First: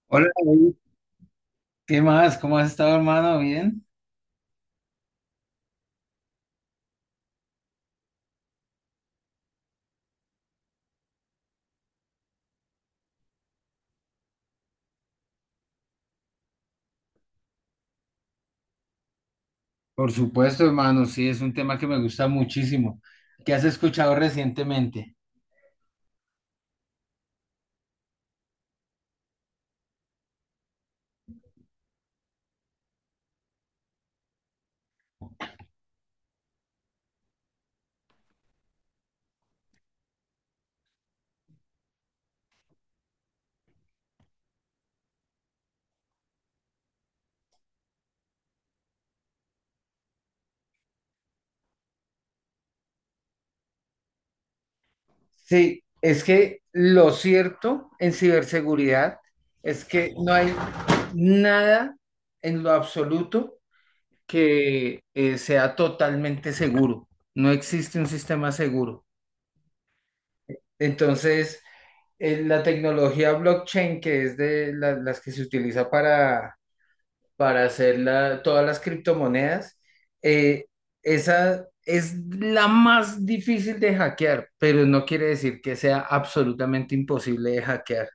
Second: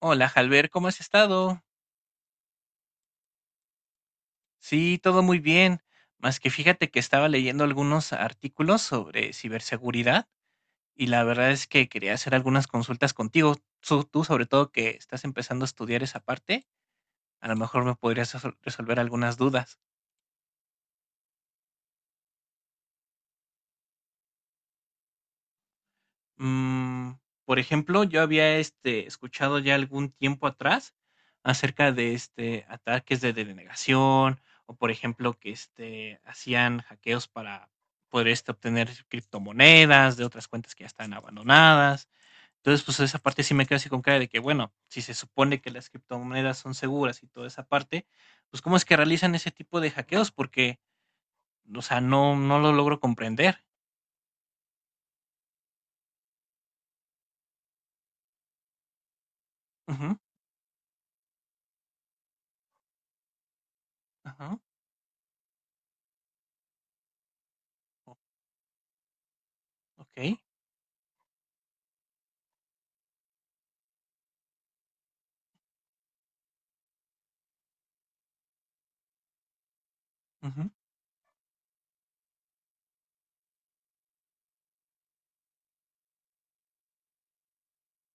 Hola, Hola, Jalber, David. ¿cómo has estado? ¿Qué más? ¿Cómo has estado, hermano? ¿Bien? Sí, todo muy bien. Más que fíjate que estaba leyendo algunos artículos sobre ciberseguridad y la verdad es que quería hacer algunas consultas contigo. Tú, sobre todo que estás empezando a estudiar esa parte, a lo mejor me podrías resolver algunas dudas. Por supuesto, hermano, sí, es un tema que me gusta muchísimo. ¿Qué has escuchado recientemente? Mm, por ejemplo, yo había escuchado ya algún tiempo atrás acerca de ataques de denegación o por ejemplo que hacían hackeos para poder obtener criptomonedas de otras cuentas que ya están abandonadas. Entonces, pues esa parte sí me queda así con cara de que, bueno, si se supone que las criptomonedas son seguras y toda esa parte, pues cómo es que realizan ese tipo de hackeos porque, o sea, no lo logro comprender. Sí, es que lo cierto en ciberseguridad es que Ujú, no hay nada en lo absoluto ajá, que sea totalmente seguro. No existe un sistema seguro. ok, Entonces, la tecnología blockchain, que es de las que se utiliza para hacer todas las criptomonedas, eh, ujú. esa es la más difícil de hackear, pero no quiere decir que sea absolutamente imposible de hackear.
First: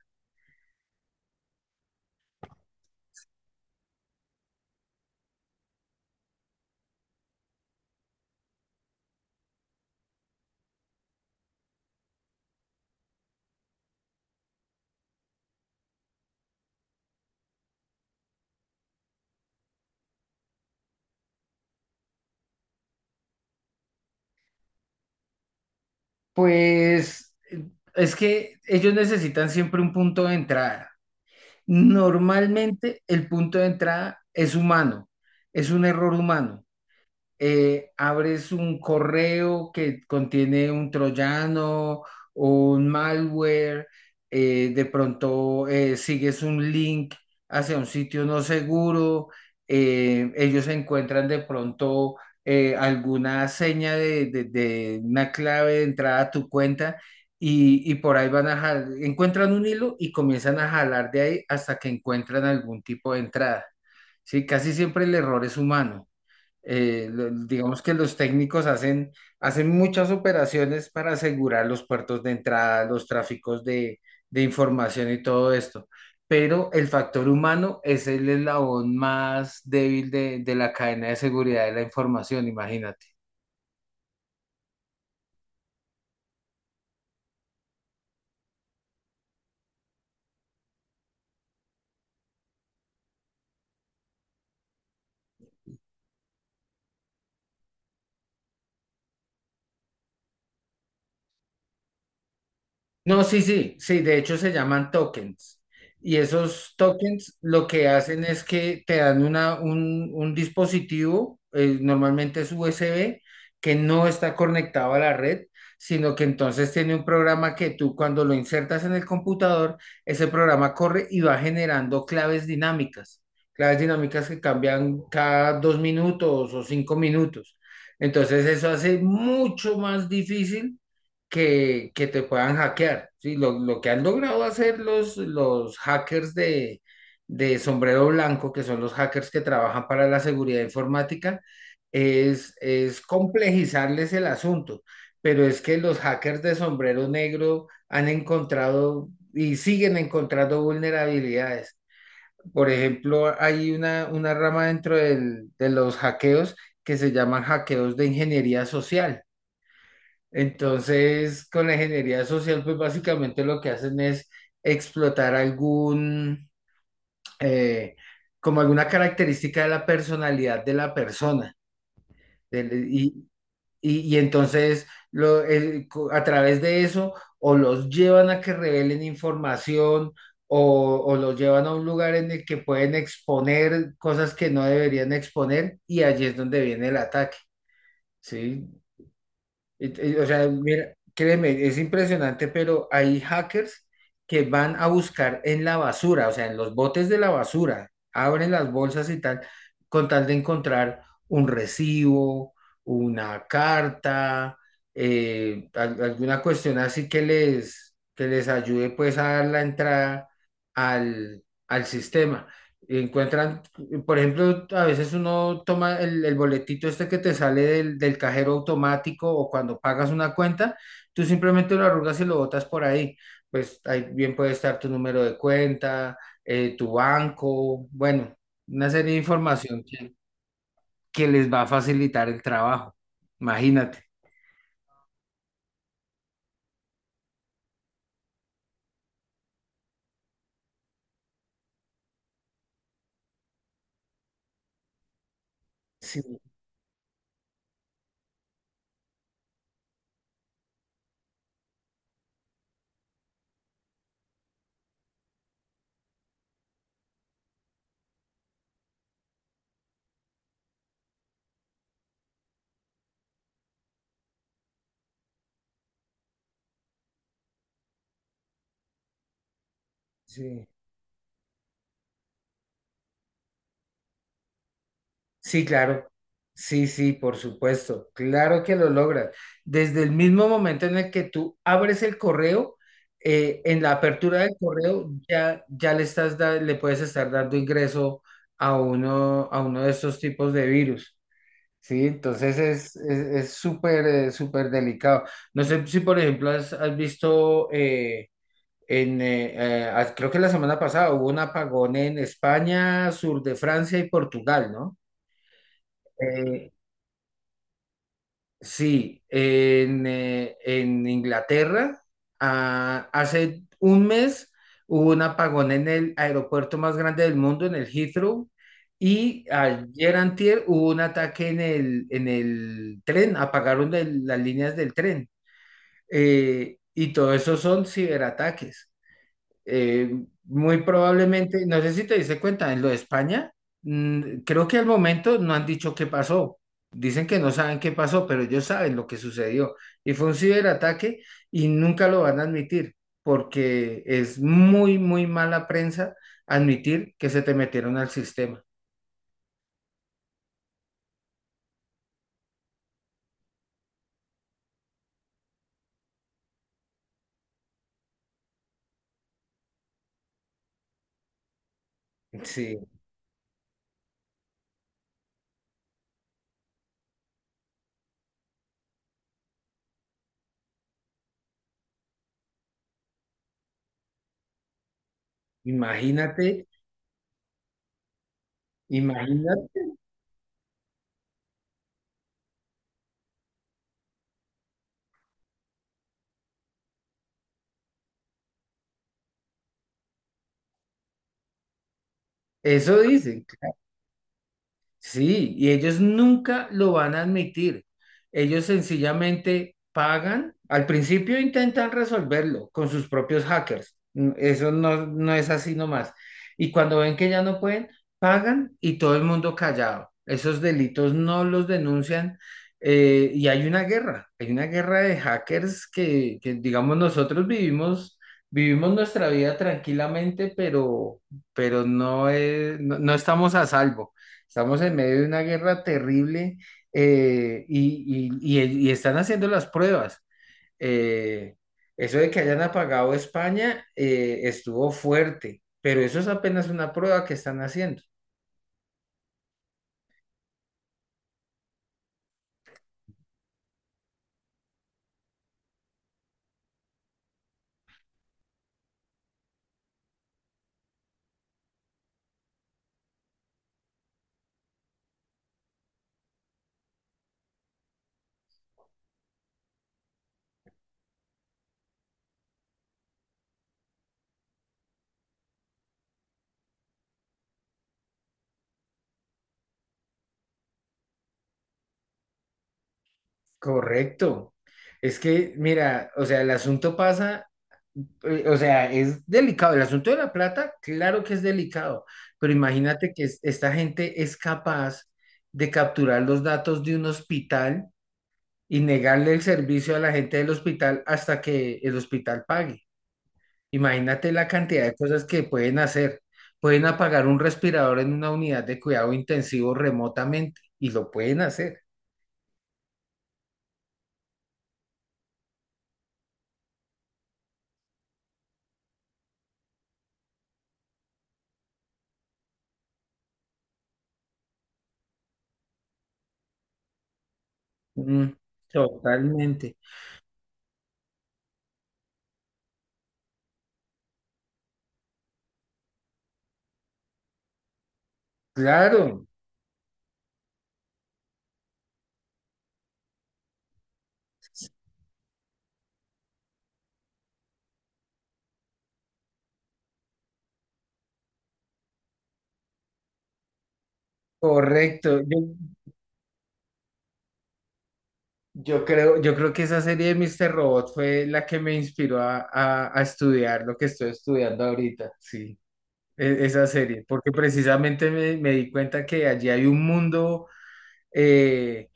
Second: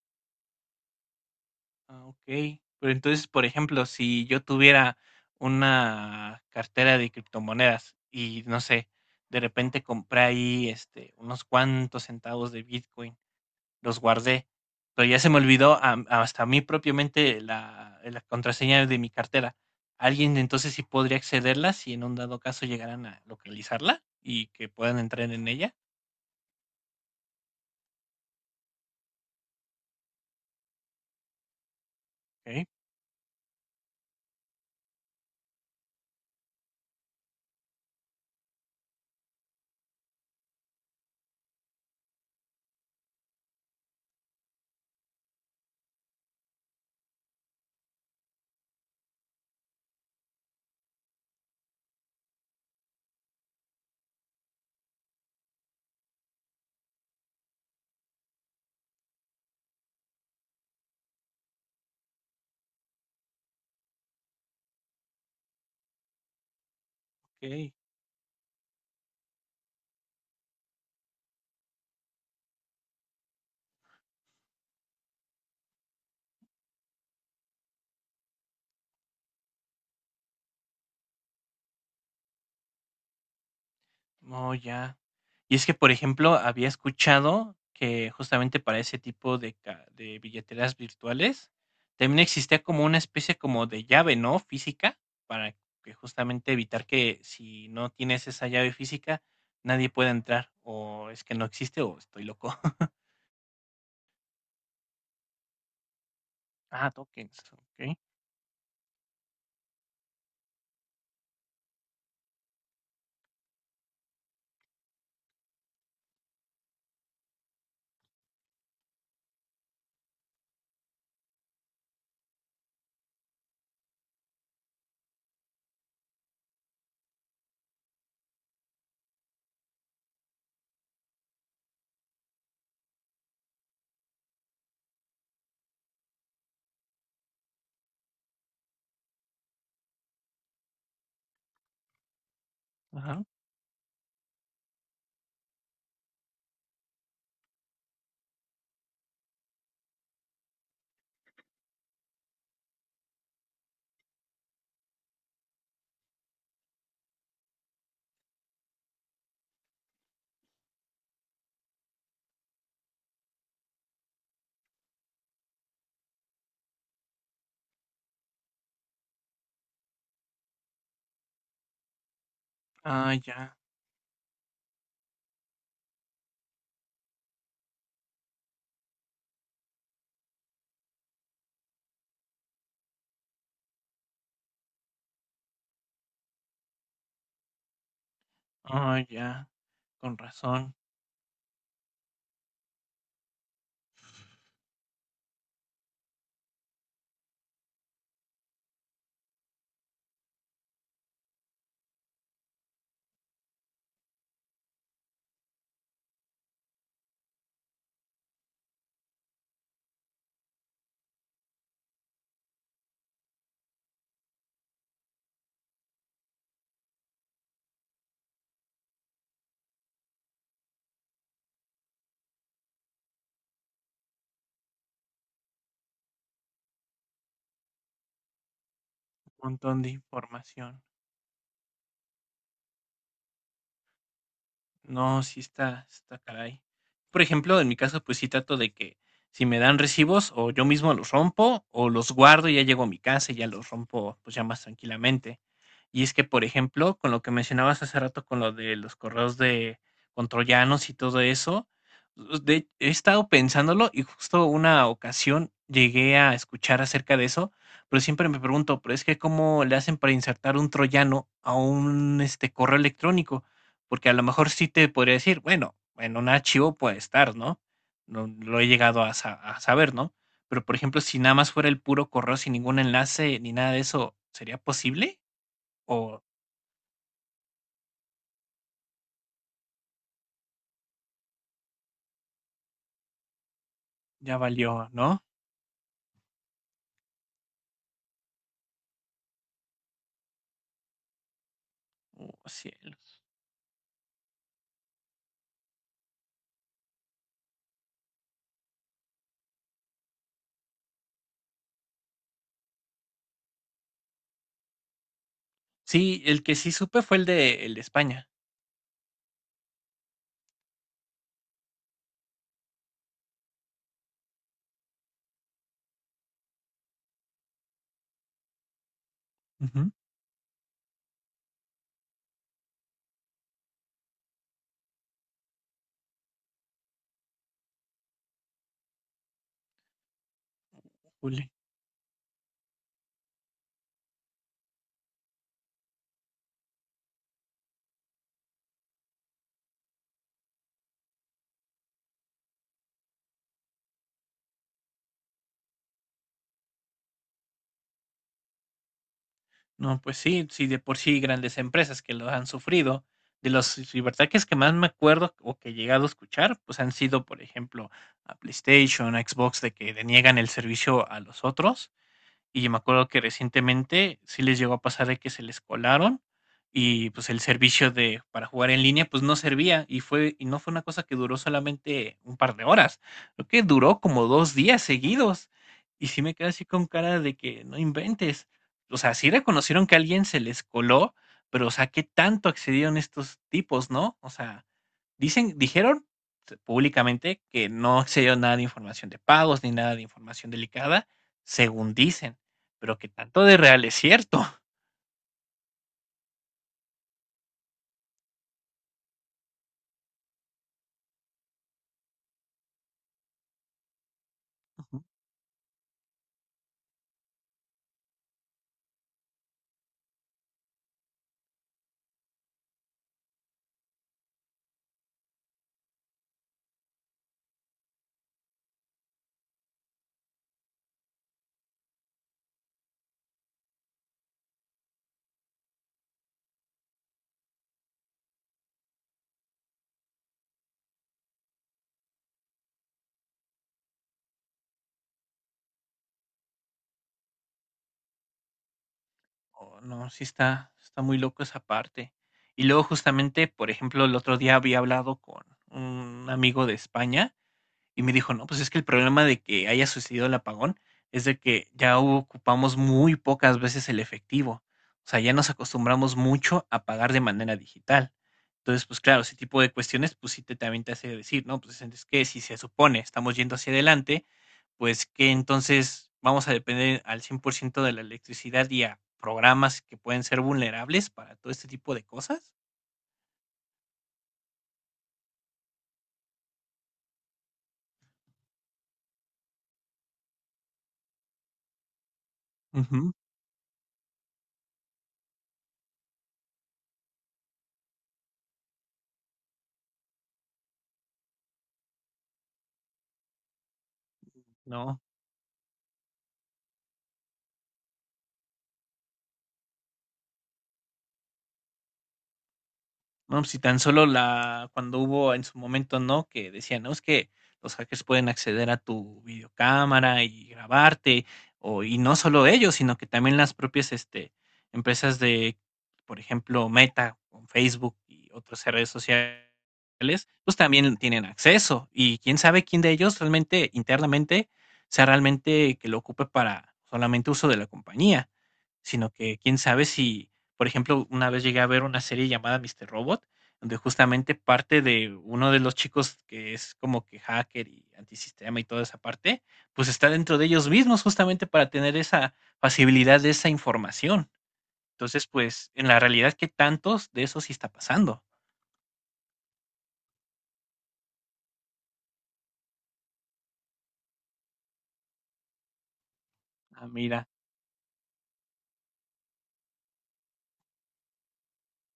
Ah, okey. Pero entonces, por ejemplo, si yo tuviera una cartera de criptomonedas y, no sé, de repente compré ahí, unos cuantos centavos de Bitcoin, los guardé, pero ya se me olvidó am hasta a mí propiamente la contraseña de mi cartera. ¿Alguien entonces sí podría accederla si en un dado caso llegaran a localizarla y que puedan entrar en ella? Pues es que ellos necesitan siempre un punto de entrada. Okey, Normalmente el punto de entrada es humano, es un error humano. Abres un correo que contiene un troyano o un malware, de pronto sigues un link hacia un sitio no seguro, ellos encuentran de pronto alguna seña de, de una clave de entrada a tu cuenta. Y por ahí van a jalar, encuentran un hilo y comienzan a jalar de ahí hasta que encuentran algún tipo de entrada. Sí, casi siempre el error es humano. Okey. Digamos que los técnicos hacen, hacen muchas operaciones para asegurar los puertos de entrada, los tráficos de información y todo esto. Pero el factor humano es el eslabón más débil de la cadena de seguridad de la información, imagínate. Oh, ya. Y es que, por ejemplo, había escuchado que justamente para ese tipo de, de billeteras virtuales también existía como una especie como de llave, ¿no? Física, para que justamente evitar que si no tienes esa llave física, nadie pueda entrar. O es que no existe o estoy loco. No, sí, sí, sí, de hecho se llaman tokens. Y esos Ah, tokens tokens, lo que ok. hacen es que te dan una, un dispositivo, normalmente es USB, que no está conectado a la red, sino que entonces tiene un programa que tú cuando lo insertas en el computador, ese programa corre y va generando claves dinámicas que cambian cada dos minutos o cinco minutos. Entonces eso hace mucho más difícil que te puedan hackear. ¿Sí? Lo que han logrado hacer los hackers de sombrero blanco, que son los hackers que trabajan para la seguridad informática, es Ajá. complejizarles el asunto. Pero es que los hackers de sombrero negro han encontrado y siguen encontrando vulnerabilidades. Por ejemplo, hay una rama dentro de los hackeos que se llaman hackeos de ingeniería social. Entonces, con la ingeniería social, pues básicamente lo que hacen es explotar algún, eh, como alguna característica de la personalidad de la persona. del- Ah, y, ya. y entonces, a través de eso, o los llevan a que revelen información o los llevan a un lugar en el que pueden exponer cosas que no deberían exponer y allí es donde viene el ataque, ¿sí? Ah, ya. Con O sea, razón. mira, créeme, es impresionante, pero hay hackers que van a buscar en la basura, o sea, en los botes de la basura, abren las bolsas y tal, con tal de encontrar un recibo, una carta, alguna cuestión así que les ayude pues a dar la entrada al, al sistema. Encuentran, por ejemplo, a veces uno toma el boletito este que te sale del, del cajero automático o cuando pagas una cuenta, tú simplemente lo arrugas y lo botas por ahí. Pues ahí bien puede estar tu número de cuenta, tu banco, bueno, una serie de Un montón información de información. que les va a facilitar el trabajo. Imagínate. No, sí está caray. Por ejemplo, en mi caso, pues sí trato de que si me dan recibos, o yo mismo los rompo, o los guardo y ya llego a mi casa y ya los rompo, pues ya más tranquilamente. Y es Sí, que, por ejemplo, con lo que mencionabas hace rato, con lo de los correos de con troyanos y todo eso, pues, he estado pensándolo y justo una ocasión llegué a escuchar acerca de eso, pero siempre me pregunto, pero es que ¿cómo le hacen para insertar un troyano a un correo electrónico? Porque a lo mejor sí te podría decir, bueno, en un archivo puede estar, ¿no? No lo he llegado a, a saber, ¿no? Pero, sí. por ejemplo, si nada más fuera el puro correo sin ningún enlace ni nada de eso, ¿sería posible? Sí, claro. ¿O Sí, sí, por supuesto. Claro que lo logras. Desde el mismo momento en el que tú abres el correo, en la apertura ya del valió, correo no? ya, ya le le puedes estar dando ingreso a uno de estos tipos de virus. Sí, Oh, entonces es, cielo. es, es súper, súper delicado. No sé si, por ejemplo, has, has visto, creo que la semana pasada hubo un apagón en España, sur de Francia y Portugal, ¿no? Sí, el que Eh, sí supe fue el de España. Sí, en Inglaterra, hace un mes hubo un apagón en el aeropuerto más grande del mundo, en el Heathrow, y Ujú. ayer antier hubo un ataque en el tren, apagaron las líneas del tren. Y todo eso son ciberataques. Eh, Muy Ule. probablemente, no sé si te diste cuenta, en lo de España, creo que al momento no han dicho qué pasó. Dicen que no saben qué pasó, pero ellos saben lo que sucedió. Y fue un ciberataque y nunca lo van a admitir, porque es muy, muy mala prensa admitir que se te metieron al sistema. No, pues sí, sí, de por sí grandes empresas que lo han sufrido. De los ciberataques que más me acuerdo o que he llegado a escuchar, pues han sido, por ejemplo, a PlayStation, a Xbox, de que deniegan el servicio a los otros. Y me Sí, acuerdo que recientemente sí les llegó a pasar de que se les colaron y, pues, el servicio de para jugar en línea, pues, no servía, y fue y no fue una cosa que duró solamente un par de horas, creo que duró como 2 días seguidos, y sí me quedé así imagínate, con cara de que no inventes. O sea, sí imagínate. reconocieron que a alguien se les coló, pero, o sea, ¿qué tanto accedieron estos tipos, no? O sea, dicen dijeron públicamente que no se dio nada de información de pagos, ni nada de información delicada, según dicen, pero Eso que tanto dicen. de real es cierto. Sí, y ellos nunca lo van a admitir. Ellos sencillamente pagan. Al principio intentan resolverlo con sus propios hackers. Mm. Eso Ujú. no, no es así nomás. Y cuando ven que ya no pueden, pagan y todo el mundo callado. Esos delitos no los denuncian. Y hay una guerra de hackers que digamos, nosotros vivimos, vivimos nuestra vida tranquilamente, pero no, no, no estamos a salvo. Estamos en medio de una guerra terrible. Y están haciendo las pruebas. Eh, Eso de que hayan apagado España estuvo fuerte, pero eso es apenas una prueba que están haciendo. Oh, no, sí está está muy loco esa parte. Y luego, justamente, por ejemplo, el otro día había hablado con un amigo de España, y me dijo, no, pues es que el problema de que haya sucedido el apagón es de que ya ocupamos muy pocas veces el efectivo. O sea, ya nos acostumbramos mucho a pagar de manera digital. Entonces, pues claro, ese tipo de cuestiones, pues sí también te hace decir, ¿no? Pues es que si se supone estamos yendo hacia adelante, pues que entonces vamos a depender al 100% de la electricidad y a programas que pueden ser vulnerables para todo este tipo de cosas. Correcto. Es que, mira, o sea, el asunto pasa, o sea, es delicado. El asunto de la plata, claro que es delicado, pero imagínate Ujú. que esta gente es capaz de capturar los datos de un hospital y negarle el servicio a la gente del hospital hasta que el hospital pague. Imagínate la cantidad de No. cosas que pueden hacer. Pueden apagar un respirador en una unidad de cuidado intensivo remotamente y lo pueden hacer. No, si tan solo la cuando hubo en su momento, ¿no? Que decían, no, es que los hackers pueden acceder a tu videocámara y grabarte, o, y no solo ellos, sino que también las propias empresas de, por ejemplo, Meta, con Facebook y Mm, otras redes sociales, totalmente. pues también tienen acceso. Y quién sabe quién de ellos realmente, internamente, sea realmente que lo ocupe para solamente uso de la compañía, sino Claro, que quién sabe si por ejemplo, una vez llegué a ver una serie llamada Mister Robot, donde justamente parte de uno de los chicos que es como que hacker y antisistema y toda esa parte, pues está dentro de ellos mismos justamente para tener esa facilidad de esa información. correcto. Entonces, Yo, pues en la realidad, ¿qué tantos de eso sí está pasando? yo creo, yo creo que esa serie de Mr. Robot fue la que me inspiró a, a estudiar lo que estoy estudiando ahorita. Sí, esa Ah, serie, mira, porque precisamente me, me di cuenta que allí hay un mundo. eh,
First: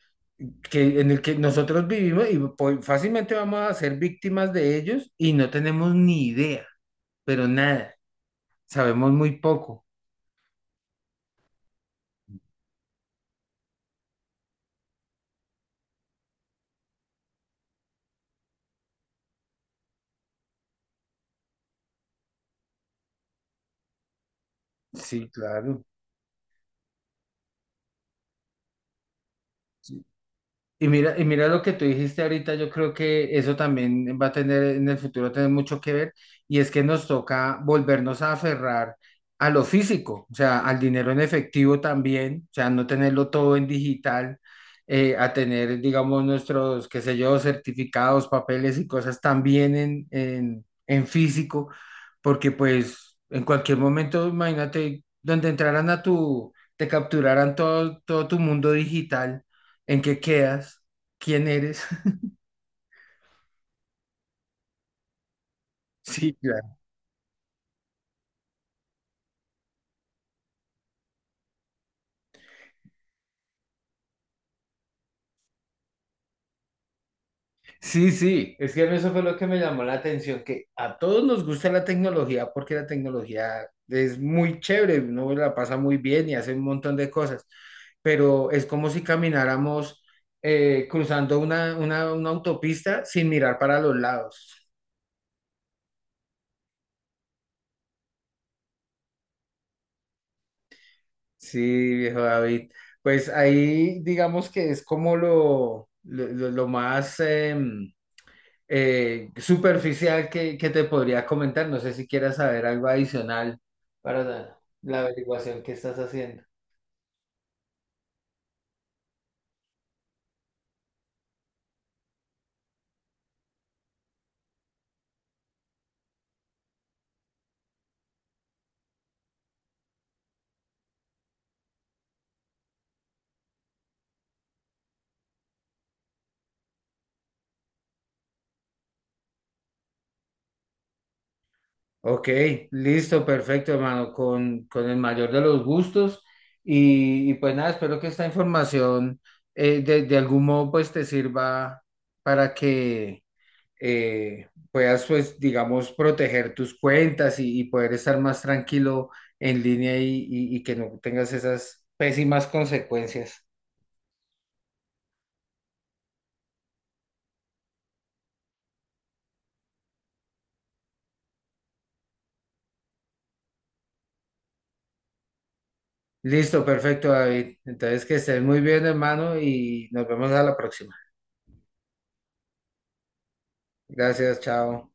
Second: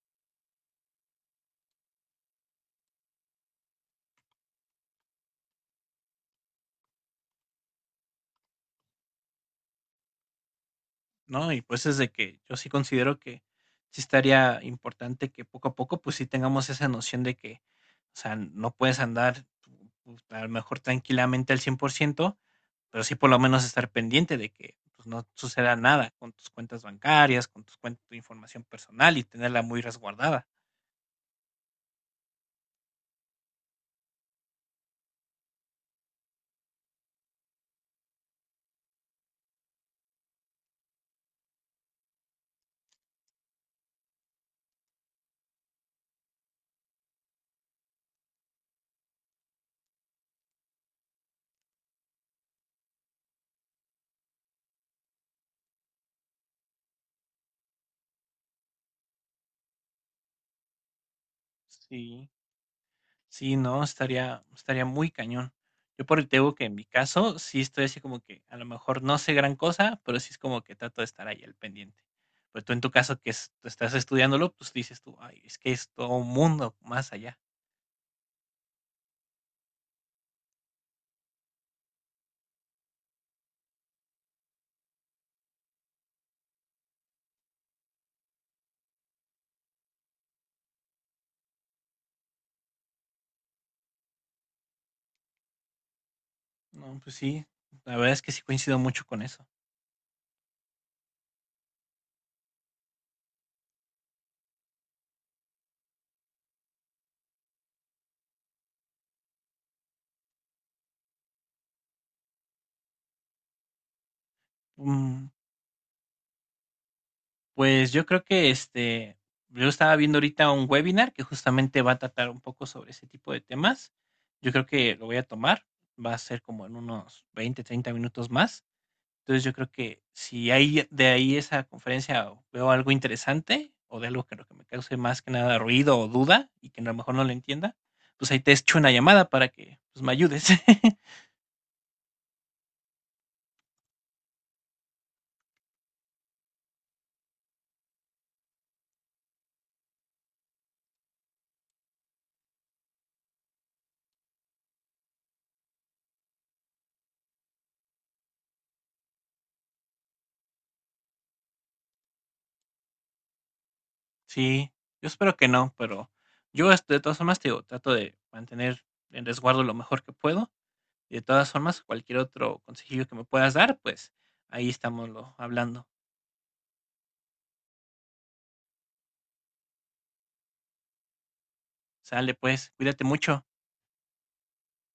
que, en el que nosotros vivimos y fácilmente vamos a ser víctimas de ellos y no tenemos ni idea, pero nada, sabemos muy poco. ¿no? Y pues es de que yo sí considero que sí estaría importante que poco a poco, pues sí tengamos esa noción de que, o sea, no puedes andar pues, a lo mejor tranquilamente al 100%, pero sí por lo menos estar pendiente de que pues, no Sí, suceda claro. nada con tus cuentas bancarias, con tus cuentas, tu información personal y tenerla muy resguardada. Y mira lo que tú dijiste ahorita, yo creo que eso también va a tener en el futuro tener mucho que ver, y es que nos toca volvernos a aferrar a lo físico, o sea, al dinero en efectivo también, o sea, no tenerlo todo en digital, a tener, digamos, nuestros, qué sé yo, certificados, papeles y cosas también en físico, porque pues en cualquier momento, imagínate, donde entraran a tu, te capturaran todo, todo tu mundo digital, en qué quedas, quién eres. Sí, sí, no, estaría, estaría muy cañón. Yo por el Sí, tengo que en claro. mi caso sí estoy así como que a lo mejor no sé gran cosa, pero sí es como que trato de estar ahí al pendiente. Pero tú en tu caso que estás estudiándolo, pues dices tú, ay, es que es todo un mundo más allá. Sí, sí, es que a mí eso fue lo que me llamó la atención, que a todos nos gusta la tecnología porque la tecnología es muy chévere, uno la pasa muy bien y hace un montón de cosas, pero es como si camináramos cruzando una autopista sin mirar para los lados. No, pues sí, la verdad es que sí coincido mucho con eso. Sí, viejo David, pues ahí digamos que es como lo más... superficial que te podría comentar. No sé si quieras saber algo adicional para la, la Mm, averiguación que estás haciendo. Pues yo creo que yo estaba viendo ahorita un webinar que justamente va a tratar un poco sobre ese tipo de temas. Yo creo que lo voy a tomar, va a ser como en unos 20, 30 minutos más. Entonces yo creo que si hay de ahí esa conferencia veo algo interesante o de algo que, lo que me cause más que nada ruido o duda y que a lo mejor no lo entienda, pues ahí te echo una llamada para que pues, me ayudes. Ok, listo, perfecto, hermano, con el mayor de los gustos. Y pues nada, espero que esta información de algún modo pues te sirva para que puedas pues digamos proteger tus cuentas y poder estar más tranquilo en línea y que no tengas esas pésimas consecuencias. Sí, yo espero que no, pero yo de todas formas te digo, trato de mantener en resguardo lo mejor que puedo de todas formas, cualquier otro consejillo que me puedas dar, pues ahí estamos lo hablando. Listo, perfecto, David. Entonces, que estés muy bien, hermano, y nos vemos a la próxima. Sale pues, cuídate mucho. Gracias, chao.